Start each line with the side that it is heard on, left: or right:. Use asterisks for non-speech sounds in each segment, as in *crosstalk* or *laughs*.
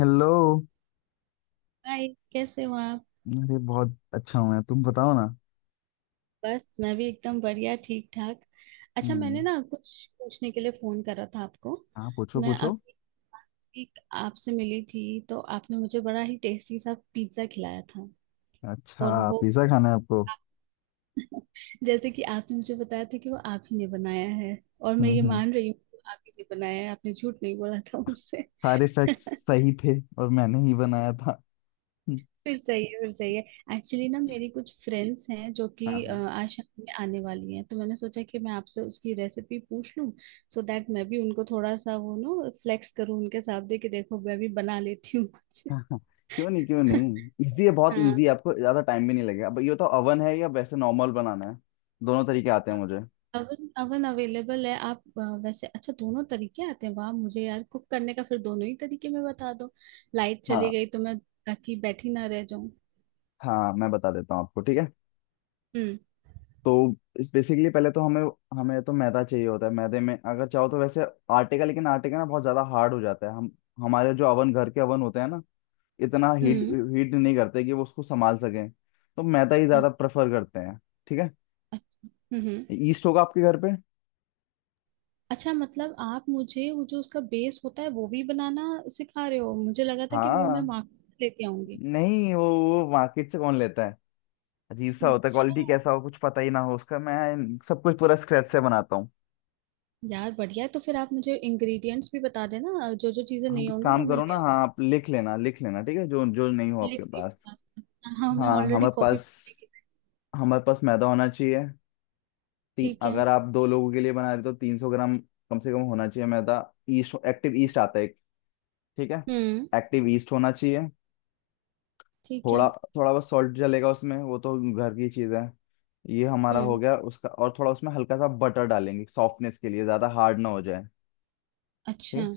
left: Hello.
right: Hi. कैसे हो आप?
left: अरे बहुत अच्छा हूँ मैं, तुम बताओ ना।
right: बस मैं भी एकदम बढ़िया, ठीक ठाक। अच्छा,
left: हम्म।
right: मैंने ना कुछ पूछने के लिए फोन करा था आपको।
left: हाँ पूछो
right: मैं
left: पूछो।
right: अभी एक आपसे मिली थी, तो आपने मुझे बड़ा ही टेस्टी सा पिज्जा खिलाया था।
left: अच्छा
right: और वो
left: पिज्जा खाना है आपको।
right: *laughs* जैसे कि आपने मुझे बताया था कि वो आप ही ने बनाया है, और मैं ये
left: हम्म।
right: मान रही हूँ कि आप ही ने बनाया है, आपने झूठ नहीं बोला था मुझसे।
left: सारे फैक्ट्स
right: *laughs*
left: सही थे और मैंने ही बनाया था। हम्म,
right: फिर सही है, फिर सही है। एक्चुअली ना, मेरी कुछ फ्रेंड्स हैं जो कि
left: हाँ।
right: आज शाम में आने वाली हैं, तो मैंने सोचा कि मैं आपसे उसकी रेसिपी पूछ लूं। सो दैट मैं भी उनको थोड़ा सा वो नो फ्लेक्स करूं उनके सामने कि देखो मैं भी बना लेती हूँ कुछ।
left: हाँ, क्यों नहीं क्यों
right: *laughs*
left: नहीं, इजी है, बहुत
right: हाँ।
left: इजी है, आपको ज्यादा टाइम भी नहीं लगेगा। अब ये तो ओवन है या वैसे नॉर्मल बनाना है? दोनों तरीके आते हैं मुझे।
right: अवन अवन अवेलेबल है। आप वैसे अच्छा, दोनों तरीके आते हैं। वाह! मुझे यार कुक करने का, फिर दोनों ही तरीके में बता दो। लाइट चली
left: हाँ,
right: गई तो मैं, ताकि बैठी ना रह जाऊं।
left: हाँ मैं बता देता हूँ आपको ठीक है।
right: हम्म,
left: तो बेसिकली पहले तो हमें हमें तो मैदा चाहिए होता है। मैदे में, अगर चाहो तो वैसे आटे का, लेकिन आटे का ना बहुत ज्यादा हार्ड हो जाता है। हम हमारे जो अवन, घर के अवन होते हैं ना, इतना हीट
right: हम्म।
left: हीट नहीं करते कि वो उसको संभाल सकें, तो मैदा ही ज्यादा
right: ओके।
left: प्रेफर करते हैं। ठीक है।
right: अच्छा। हम्म, हम्म।
left: ईस्ट होगा आपके घर पे?
right: अच्छा, मतलब आप मुझे वो जो उसका बेस होता है वो भी बनाना सिखा रहे हो? मुझे लगा था कि वो मैं
left: हाँ।
right: मार्केट लेके आऊंगी।
left: नहीं, वो मार्केट से कौन लेता है, अजीब सा होता है, क्वालिटी
right: अच्छा,
left: कैसा हो कुछ पता ही ना हो उसका। मैं सब कुछ पूरा स्क्रैच से बनाता हूँ।
right: यार बढ़िया है। तो फिर आप मुझे इंग्रेडिएंट्स भी बता देना, जो जो चीजें
left: आप
right: नहीं
left: एक
right: होंगी वो
left: काम
right: मैं
left: करो ना,
right: ले
left: हाँ
right: आऊंगी।
left: आप लिख लेना, ठीक है, जो जो नहीं हो
right: लिख
left: आपके
right: रही
left: पास।
right: हूँ। हाँ, मैं
left: हाँ,
right: ऑलरेडी
left: हमारे
right: कॉपी।
left: पास हमारे पास मैदा होना चाहिए।
right: ठीक है।
left: अगर आप दो लोगों के लिए बना रहे हो तो 300 ग्राम कम से कम होना चाहिए मैदा। ईस्ट एक्टिव ईस्ट आता है एक, ठीक है,
right: हम्म।
left: एक्टिव ईस्ट होना चाहिए।
right: ठीक
left: थोड़ा
right: है।
left: थोड़ा बहुत सॉल्ट जलेगा उसमें, वो तो घर की चीज़ है। ये हमारा हो
right: हम्म।
left: गया उसका, और थोड़ा उसमें हल्का सा बटर डालेंगे सॉफ्टनेस के लिए, ज़्यादा हार्ड ना हो जाए। ठीक
right: अच्छा।
left: है।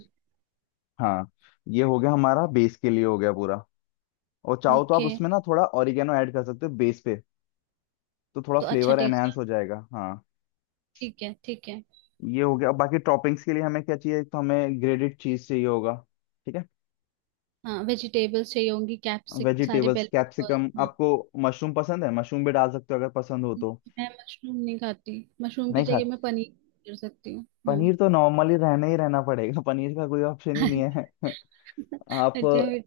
left: हाँ, ये हो गया, हमारा बेस के लिए हो गया पूरा। और चाहो तो आप
right: ओके।
left: उसमें ना थोड़ा ऑरिगेनो ऐड कर सकते हो बेस पे, तो थोड़ा
right: तो अच्छा
left: फ्लेवर
right: टेस्ट।
left: एनहेंस हो जाएगा। हाँ,
right: ठीक है, ठीक है।
left: ये हो गया। बाकी टॉपिंग्स के लिए हमें क्या चाहिए, तो हमें ग्रेटेड चीज चाहिए होगा। ठीक है।
right: हाँ, वेजिटेबल्स चाहिए होंगी, कैप्सिक सारे
left: वेजिटेबल्स,
right: बेल
left: कैप्सिकम,
right: पेपर।
left: आपको मशरूम पसंद है? मशरूम भी डाल सकते हो अगर पसंद हो तो।
right: मैं मशरूम नहीं खाती, मशरूम की
left: नहीं खा?
right: जगह मैं पनीर कर सकती हूँ, हाँ।
left: पनीर तो नॉर्मली रहना ही रहना पड़ेगा। *laughs* पनीर का कोई ऑप्शन ही नहीं है।
right: *laughs*
left: *laughs* आप,
right: अच्छा, फिर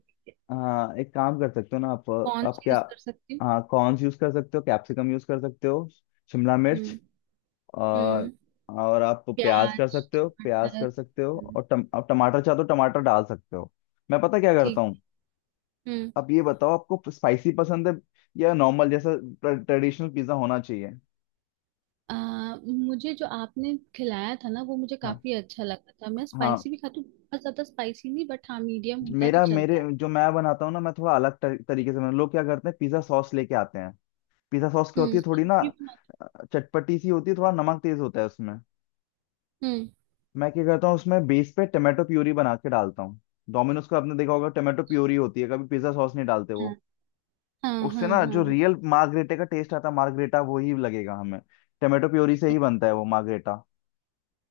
left: हाँ एक काम कर सकते हो ना आप।
right: कौन
left: आप
right: सी
left: क्या,
right: यूज कर सकती हूँ?
left: हाँ कॉर्न्स यूज कर सकते हो, कैप्सिकम यूज कर सकते हो, शिमला मिर्च।
right: हम्म,
left: और
right: हम्म।
left: और आप प्याज कर
right: प्याज
left: सकते हो,
right: टमाटर। हम्म।
left: और आप टमाटर चाहो तो टमाटर डाल सकते हो। मैं पता क्या करता
right: ठीक।
left: हूँ,
right: हम्म।
left: अब ये बताओ, आपको स्पाइसी पसंद है या नॉर्मल जैसा ट्रेडिशनल पिज्जा होना चाहिए?
right: मुझे जो आपने खिलाया था ना वो मुझे
left: हाँ,
right: काफी अच्छा लगा था। मैं
left: हाँ।
right: स्पाइसी भी खाती हूँ, बहुत ज्यादा स्पाइसी नहीं, बट हाँ, मीडियम होता है तो
left: मेरा मेरे
right: चलता है।
left: जो मैं बनाता हूँ ना, मैं थोड़ा अलग तरीके से बनाता। लोग क्या करते हैं, पिज्जा सॉस लेके आते हैं। पिज्जा सॉस क्या होती
right: हम्म,
left: है, थोड़ी ना अ, चटपटी सी होती है, थोड़ा नमक तेज होता है उसमें।
right: हम्म।
left: मैं क्या करता हूँ, उसमें बेस पे टमाटो प्यूरी बना के डालता हूँ। डोमिनोज का आपने देखा होगा, टमाटो प्यूरी होती है, कभी पिज्जा सॉस नहीं डालते
right: हाँ,
left: वो।
right: हाँ,
left: उससे
right: हाँ,
left: ना जो
right: हाँ, हाँ।
left: रियल मार्गरेटे का टेस्ट आता है, मार्गरेटा वो ही लगेगा हमें। टमाटो प्योरी से
right: अ-
left: ही बनता है वो मार्गरेटा।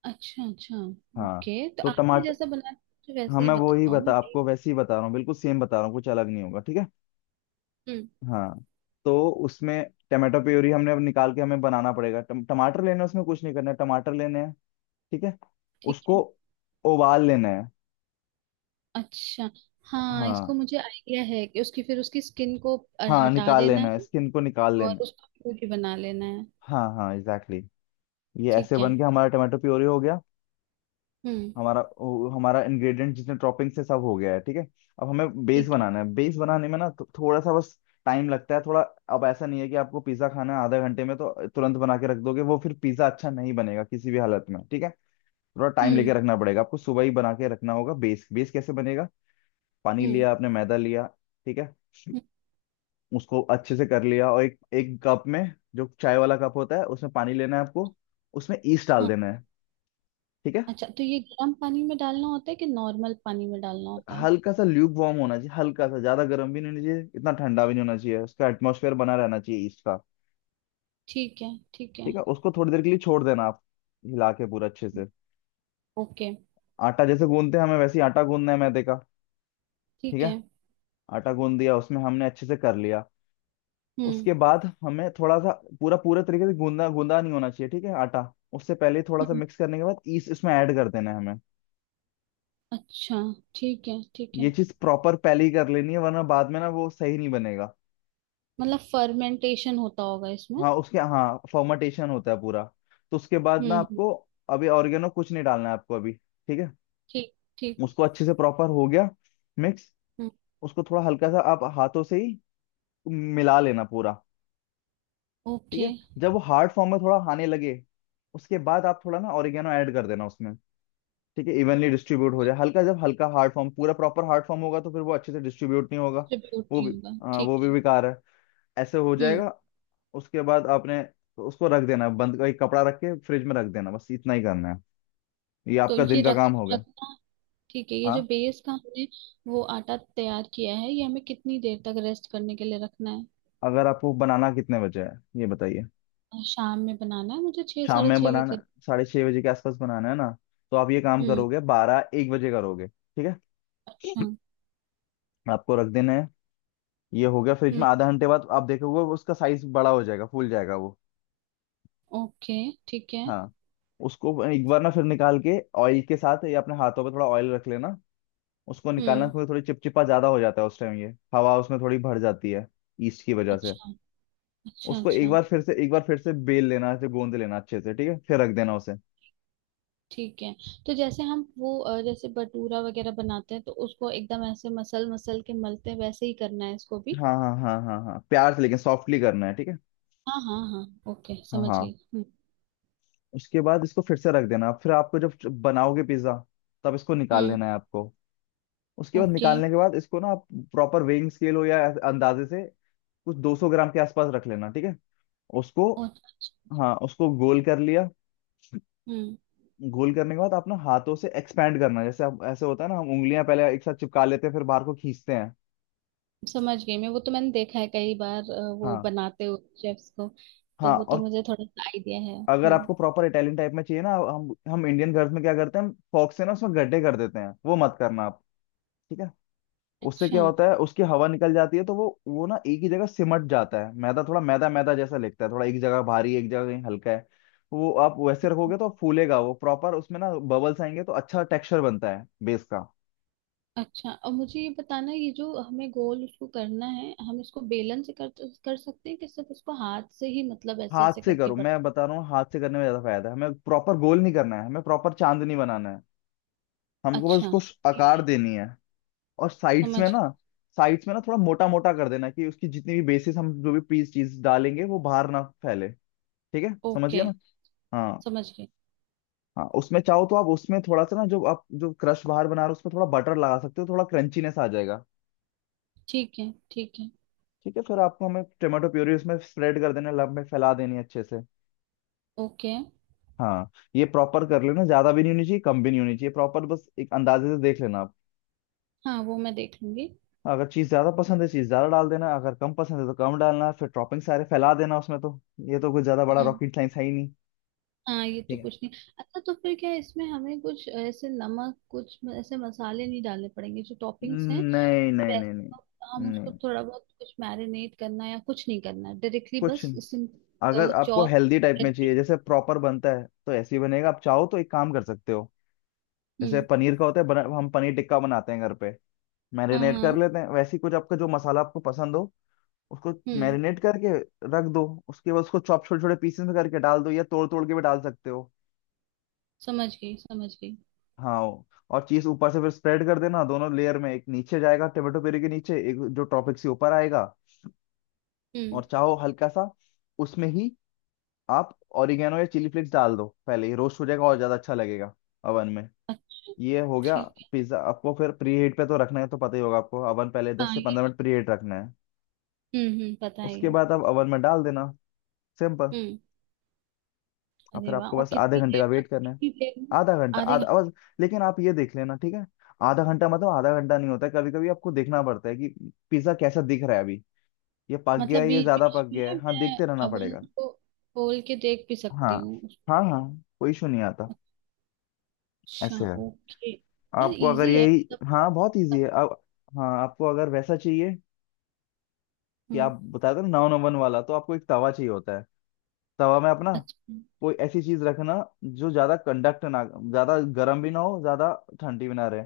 right: अच्छा, अच्छा।
left: हाँ।
right: ओके, तो
left: तो
right: आपने
left: टमाट
right: जैसा बनाया था, मुझे
left: हाँ
right: वैसे ही
left: मैं वो ही
right: बताओ, मैं
left: बता,
right: भी।
left: आपको वैसे ही बता रहा हूँ, बिल्कुल सेम बता रहा हूँ, कुछ अलग नहीं होगा। ठीक है।
right: हम्म।
left: हाँ, तो उसमें टमाटो प्योरी हमने, अब निकाल के हमें बनाना पड़ेगा। टमाटर लेने हैं, उसमें कुछ नहीं करना है, टमाटर लेने हैं। ठीक है।
right: ठीक
left: उसको
right: है।
left: उबाल लेना है।
right: अच्छा। हाँ, इसको
left: हाँ,
right: मुझे आइडिया है कि उसकी स्किन को
left: हाँ
right: हटा
left: निकाल
right: देना
left: लेना है,
right: है।
left: स्किन को निकाल
right: और
left: लेना है।
right: उसका प्यूरी बना लेना है।
left: हाँ हाँ एग्जैक्टली exactly। ये ऐसे
right: ठीक है।
left: बन के हमारा टमाटो प्योरी हो गया।
right: हम्म।
left: हमारा वो, हमारा इंग्रेडिएंट जितने टॉपिंग से सब हो गया है, ठीक है। अब हमें बेस
right: ठीक है।
left: बनाना है। बेस बनाने में ना थोड़ा सा बस टाइम लगता है थोड़ा। अब ऐसा नहीं है कि आपको पिज्जा खाना है आधा घंटे में तो तुरंत बना के रख दोगे, वो फिर पिज्जा अच्छा नहीं बनेगा किसी भी हालत में, ठीक है। थोड़ा टाइम
right: हम्म,
left: लेके रखना पड़ेगा आपको, सुबह ही बना के रखना होगा बेस। बेस कैसे बनेगा, पानी
right: हम्म,
left: लिया आपने, मैदा लिया, ठीक है,
right: हम्म।
left: उसको अच्छे से कर लिया, और एक, एक कप में, जो चाय वाला कप होता है, उसमें पानी लेना है आपको, उसमें ईस्ट डाल
right: हाँ।
left: देना है। ठीक है।
right: अच्छा, तो ये गर्म पानी में डालना होता है कि नॉर्मल पानी में डालना होता है?
left: हल्का सा ल्यूक वार्म होना चाहिए, हल्का सा, ज्यादा गर्म भी नहीं होना चाहिए, इतना ठंडा भी नहीं होना चाहिए, उसका एटमोसफेयर बना रहना चाहिए ईस्ट का।
right: ठीक है, ठीक है।
left: ठीक है। उसको थोड़ी देर के लिए छोड़ देना आप, हिला के पूरा अच्छे से।
right: ओके।
left: आटा जैसे गूंदते हैं हमें वैसे ही आटा गूंदना है मैदे का। ठीक
right: ठीक
left: है।
right: है।
left: आटा गूंद दिया, उसमें हमने अच्छे से कर लिया।
right: हम्म,
left: उसके बाद हमें थोड़ा सा, पूरा पूरे तरीके से गूंदा गूंदा नहीं होना चाहिए, ठीक है आटा, उससे पहले ही थोड़ा सा
right: हम्म।
left: मिक्स करने के बाद ईस्ट इसमें ऐड कर देना है हमें।
right: अच्छा। ठीक है, ठीक
left: ये
right: है।
left: चीज प्रॉपर पहले ही कर लेनी है वरना बाद में ना वो सही नहीं बनेगा।
right: मतलब फर्मेंटेशन होता होगा इसमें?
left: हाँ, उसके हाँ फर्मेंटेशन होता है पूरा। तो उसके बाद
right: हम्म,
left: ना
right: हम्म।
left: आपको, अभी ऑर्गेनो कुछ नहीं डालना है आपको अभी ठीक है।
right: ठीक, ठीक।
left: उसको अच्छे से प्रॉपर हो गया मिक्स,
right: हम्म।
left: उसको थोड़ा हल्का सा आप हाथों से ही मिला लेना पूरा। ठीक
right: ओके।
left: है। जब वो हार्ड फॉर्म में थोड़ा आने लगे, उसके बाद आप थोड़ा ना ऑरिगेनो ऐड कर देना उसमें, ठीक है, इवनली डिस्ट्रीब्यूट हो जाए हल्का। जब हल्का हार्ड फॉर्म, पूरा प्रॉपर हार्ड फॉर्म होगा तो फिर वो अच्छे से डिस्ट्रीब्यूट नहीं होगा, वो भी
right: डिस्ट्रीब्यूट होगा, ठीक
left: वो भी
right: है।
left: बेकार है, ऐसे हो
right: हम्म।
left: जाएगा। उसके बाद आपने उसको रख देना है, बंद एक कपड़ा रख के फ्रिज में रख देना, बस इतना ही करना है। ये
right: तो
left: आपका
right: ये
left: दिन का
right: रख
left: काम हो गया।
right: रखना ठीक है। ये जो
left: हाँ।
right: बेस का हमने वो आटा तैयार किया है, ये हमें कितनी देर तक रेस्ट करने के लिए रखना है?
left: अगर आपको बनाना कितने बजे है, ये बताइए।
right: शाम में बनाना है मुझे, छः
left: शाम
right: साढ़े
left: में
right: छः के
left: बनाना,
right: करीब।
left: 6:30 बजे के आसपास बनाना है ना, तो आप ये काम
right: हम्म।
left: करोगे 12-1 बजे, करोगे ठीक है।
right: अच्छा।
left: *clears throat* आपको रख देना है, ये हो गया फ्रिज
right: हम्म।
left: में। आधा घंटे बाद आप देखोगे वो उसका साइज बड़ा हो जाएगा, फूल जाएगा वो।
right: ओके। ठीक है।
left: हाँ। उसको एक बार ना फिर निकाल के ऑयल के साथ, या अपने हाथों पे थोड़ा ऑयल रख लेना, उसको निकालना,
right: हम्म।
left: फिर थोड़ी चिपचिपा ज्यादा हो जाता है उस टाइम ये, हवा उसमें थोड़ी भर जाती है ईस्ट की वजह से।
right: अच्छा, अच्छा,
left: उसको एक
right: अच्छा।
left: बार फिर से, बेल लेना, ऐसे गोंद लेना अच्छे से, ठीक है, फिर रख देना उसे।
right: ठीक है। तो जैसे हम वो जैसे भटूरा वगैरह बनाते हैं तो उसको एकदम ऐसे मसल मसल के मलते हैं, वैसे ही करना है इसको भी।
left: हाँ हाँ हाँ हाँ हाँ, प्यार से लेकिन, सॉफ्टली करना है ठीक है।
right: हाँ, हाँ, हाँ, ओके,
left: हाँ
right: समझ
left: हाँ।
right: गई। हम्म।
left: उसके बाद इसको फिर से रख देना, फिर आपको जब बनाओगे पिज्जा तब इसको निकाल
right: हम्म।
left: लेना है आपको। उसके बाद
right: ओके।
left: निकालने के बाद इसको ना आप, प्रॉपर वेइंग स्केल हो या ऐसे अंदाजे से, कुछ 200 ग्राम के आसपास रख लेना ठीक है उसको।
right: और अच्छा।
left: हाँ, उसको गोल कर लिया।
right: हम्म।
left: गोल करने के बाद आप ना हाथों से एक्सपैंड करना, जैसे आप, ऐसे होता है ना, हम उंगलियां पहले एक साथ चिपका लेते हैं फिर बाहर को खींचते हैं।
right: समझ गई मैं, वो तो मैंने देखा है कई बार वो
left: हाँ,
right: बनाते हुए शेफ्स को। तो
left: हाँ।
right: वो तो
left: और
right: मुझे थोड़ा सा आइडिया है।
left: अगर
right: हम्म।
left: आपको प्रॉपर इटालियन टाइप में चाहिए ना, हम इंडियन घर में क्या करते हैं, हम फॉक्स से ना उसमें गड्ढे कर देते हैं, वो मत करना आप, ठीक है। उससे
right: अच्छा,
left: क्या होता है, उसकी हवा निकल जाती है तो वो ना एक ही जगह सिमट जाता है मैदा, थोड़ा मैदा मैदा जैसा लगता है, थोड़ा एक जगह भारी एक जगह कहीं हल्का है। वो आप वैसे रखोगे तो फूलेगा वो प्रॉपर, उसमें ना बबल्स आएंगे तो अच्छा टेक्सचर बनता है बेस का।
right: अच्छा। और मुझे ये बताना, ये जो हमें गोल उसको करना है, हम इसको बेलन से कर कर सकते हैं कि सिर्फ उसको हाथ से ही, मतलब ऐसे
left: हाथ
right: ऐसे
left: से
right: करके,
left: करो,
right: बट।
left: मैं बता रहा हूँ हाथ से करने में ज्यादा फायदा है। हमें प्रॉपर गोल नहीं करना है, हमें प्रॉपर चांदनी बनाना है, हमको बस
right: अच्छा।
left: उसको
right: ठीक
left: आकार
right: है।
left: देनी है। और साइड्स
right: समझ
left: में ना,
right: गई।
left: थोड़ा मोटा मोटा कर देना, कि उसकी जितनी भी बेसिस हम जो भी पीस चीज डालेंगे वो बाहर ना फैले। ठीक है, समझ
right: ओके,
left: गया ना। हाँ।
right: समझ गई।
left: हाँ उसमें चाहो तो आप उसमें थोड़ा सा ना, जो आप जो क्रश बाहर बना रहे हो उसमें थोड़ा बटर लगा सकते हो, थोड़ा क्रंचीनेस आ जाएगा।
right: ठीक है, ठीक है।
left: ठीक है, फिर आपको, हमें टोमेटो प्यूरी उसमें स्प्रेड कर देना, लब में फैला देनी है अच्छे से।
right: ओके।
left: हाँ। ये प्रॉपर कर लेना, ज्यादा भी नहीं होनी चाहिए कम भी नहीं होनी चाहिए, प्रॉपर बस एक अंदाजे से देख लेना आप।
right: हाँ, वो मैं देख लूंगी।
left: अगर चीज ज्यादा पसंद है चीज ज्यादा डाल देना, अगर कम पसंद है तो कम डालना, फिर टॉपिंग सारे फैला देना उसमें तो। ये तो कुछ ज्यादा बड़ा
right: हम्म।
left: रॉकेट साइंस है ही नहीं।
right: हाँ, ये तो
left: ठीक है।
right: कुछ नहीं। अच्छा, तो फिर क्या इसमें हमें कुछ ऐसे नमक, कुछ ऐसे मसाले नहीं डालने पड़ेंगे? जो टॉपिंग्स हैं
left: नहीं
right: तो
left: नहीं
right: वैसे,
left: नहीं नहीं,
right: तो हम उसको
left: नहीं
right: थोड़ा बहुत कुछ मैरिनेट करना है या कुछ नहीं करना है, डायरेक्टली
left: कुछ
right: बस
left: नहीं।
right: इसे
left: अगर आपको
right: चॉप
left: हेल्दी टाइप में चाहिए
right: करके?
left: जैसे प्रॉपर बनता है तो ऐसे ही बनेगा। आप चाहो तो एक काम कर सकते हो, जैसे
right: हम्म।
left: पनीर का होता है हम पनीर टिक्का बनाते हैं घर पे,
right: हाँ,
left: मैरिनेट कर
right: हाँ।
left: लेते हैं, वैसे ही कुछ आपका जो मसाला आपको पसंद हो उसको
right: हम्म।
left: मैरिनेट करके रख दो। उसके बाद उसको चॉप, छोटे छोटे पीसेस में करके डाल दो, या तोड़ तोड़ के भी डाल सकते हो।
right: समझ गई, समझ गई।
left: हाँ। और चीज ऊपर से फिर स्प्रेड कर देना दोनों लेयर में, एक नीचे जाएगा टोमेटो प्यूरी के नीचे, एक जो टॉपिक से ऊपर आएगा।
right: हम्म।
left: और चाहो हल्का सा उसमें ही आप ऑरिगेनो या चिली फ्लेक्स डाल दो, पहले ही रोस्ट हो जाएगा और ज्यादा अच्छा लगेगा अवन में।
right: अच्छा।
left: ये हो गया।
right: ठीक है।
left: पिज्जा आपको फिर प्री हीट पे तो रखना है, तो पता ही होगा आपको अवन पहले दस
right: हाँ,
left: से पंद्रह मिनट प्री हीट रखना है।
right: हम्म, हम्म, पता है
left: उसके
right: ये।
left: बाद आप अवन में डाल देना, सिंपल।
right: हम्म।
left: और फिर
right: अरे वाह!
left: आपको
right: और
left: बस आधे
right: कितनी
left: घंटे का
right: देर
left: वेट
right: तक,
left: करना है।
right: कितनी देर में?
left: आधा घंटा,
right: आधे,
left: आधा बस। लेकिन आप ये देख लेना ठीक है, आधा घंटा मतलब आधा घंटा नहीं होता है, कभी कभी आपको देखना पड़ता है कि पिज्जा कैसा दिख रहा है अभी, ये पक गया
right: मतलब
left: है, ये
right: बीच
left: ज्यादा पक
right: बीच
left: गया
right: में
left: है, हाँ
right: मैं
left: देखते रहना
right: अवन
left: पड़ेगा।
right: को खोल के देख भी
left: हाँ
right: सकती हूँ?
left: हाँ हाँ, कोई इशू नहीं आता।
right: अच्छा,
left: ऐसे है,
right: ओके, यार,
left: आपको अगर
right: इजी है,
left: यही,
right: मतलब
left: हाँ बहुत इजी
right: बहुत-।
left: है आप। हाँ आपको अगर वैसा चाहिए कि
right: हम्म।
left: आप बता दो, नौ नंबर वाला, तो आपको एक तवा चाहिए होता है। तवा में अपना
right: अच्छा,
left: कोई ऐसी चीज रखना जो ज्यादा कंडक्ट ना, ज्यादा गर्म भी ना हो ज्यादा, ठंडी भी ना रहे,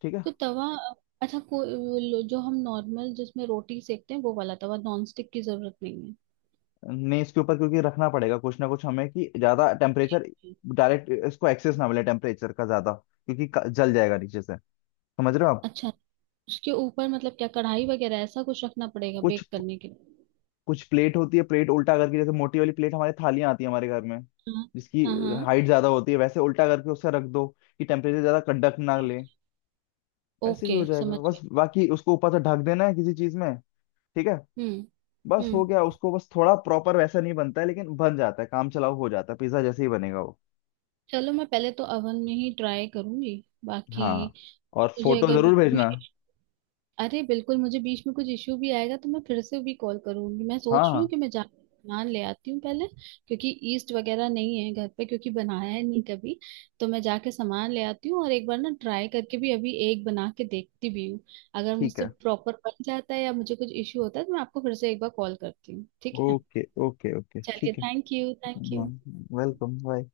left: ठीक है।
right: तो तवा? अच्छा, को वो जो हम नॉर्मल जिसमें रोटी सेकते हैं वो वाला तवा, नॉन स्टिक की जरूरत नहीं
left: नहीं, इसके ऊपर क्योंकि रखना पड़ेगा कुछ ना कुछ हमें, कि ज्यादा टेम्परेचर
right: है?
left: डायरेक्ट इसको एक्सेस ना मिले टेम्परेचर का ज्यादा, क्योंकि जल जाएगा नीचे से। समझ रहे हो आप।
right: अच्छा, उसके ऊपर मतलब क्या कढ़ाई वगैरह ऐसा कुछ रखना पड़ेगा
left: कुछ
right: बेक करने के लिए?
left: कुछ प्लेट होती है, प्लेट उल्टा करके, जैसे मोटी वाली प्लेट हमारे, थालियां आती है हमारे घर में
right: हाँ,
left: जिसकी
right: हाँ, हाँ,
left: हाइट ज्यादा होती है, वैसे उल्टा करके उससे रख दो, कि टेम्परेचर ज्यादा कड़क ना ले। वैसे भी
right: ओके,
left: हो जाएगा
right: समझ
left: बस,
right: गए।
left: बाकी उसको ऊपर से ढक देना है किसी चीज में। ठीक है।
right: हम्म,
left: बस हो
right: हम्म।
left: गया उसको, बस थोड़ा प्रॉपर वैसा नहीं बनता है लेकिन बन जाता है, काम चलाओ हो जाता है, पिज्जा जैसे ही बनेगा वो।
right: चलो, मैं पहले तो अवन में ही ट्राई करूंगी बाकी,
left: हाँ,
right: कुछ
left: और
right: मुझे
left: फोटो
right: अगर
left: जरूर
right: बीच में,
left: भेजना।
right: अरे बिल्कुल, मुझे बीच में कुछ इश्यू भी आएगा तो मैं फिर से भी कॉल करूंगी। मैं सोच
left: हाँ
right: रही हूँ
left: हाँ
right: कि मैं जा नान ले आती हूँ पहले, क्योंकि ईस्ट वगैरह नहीं है घर पे, क्योंकि बनाया है नहीं कभी। तो मैं जाके सामान ले आती हूँ और एक बार ना ट्राई करके भी अभी एक बना के देखती भी हूँ। अगर
left: ठीक
right: मुझसे
left: है,
right: प्रॉपर बन जाता है या मुझे कुछ इश्यू होता है तो मैं आपको फिर से एक बार कॉल करती हूँ, ठीक है?
left: ओके ओके ओके
right: चलिए,
left: ठीक है।
right: थैंक यू, थैंक
left: हाँ,
right: यू।
left: Welcome bye.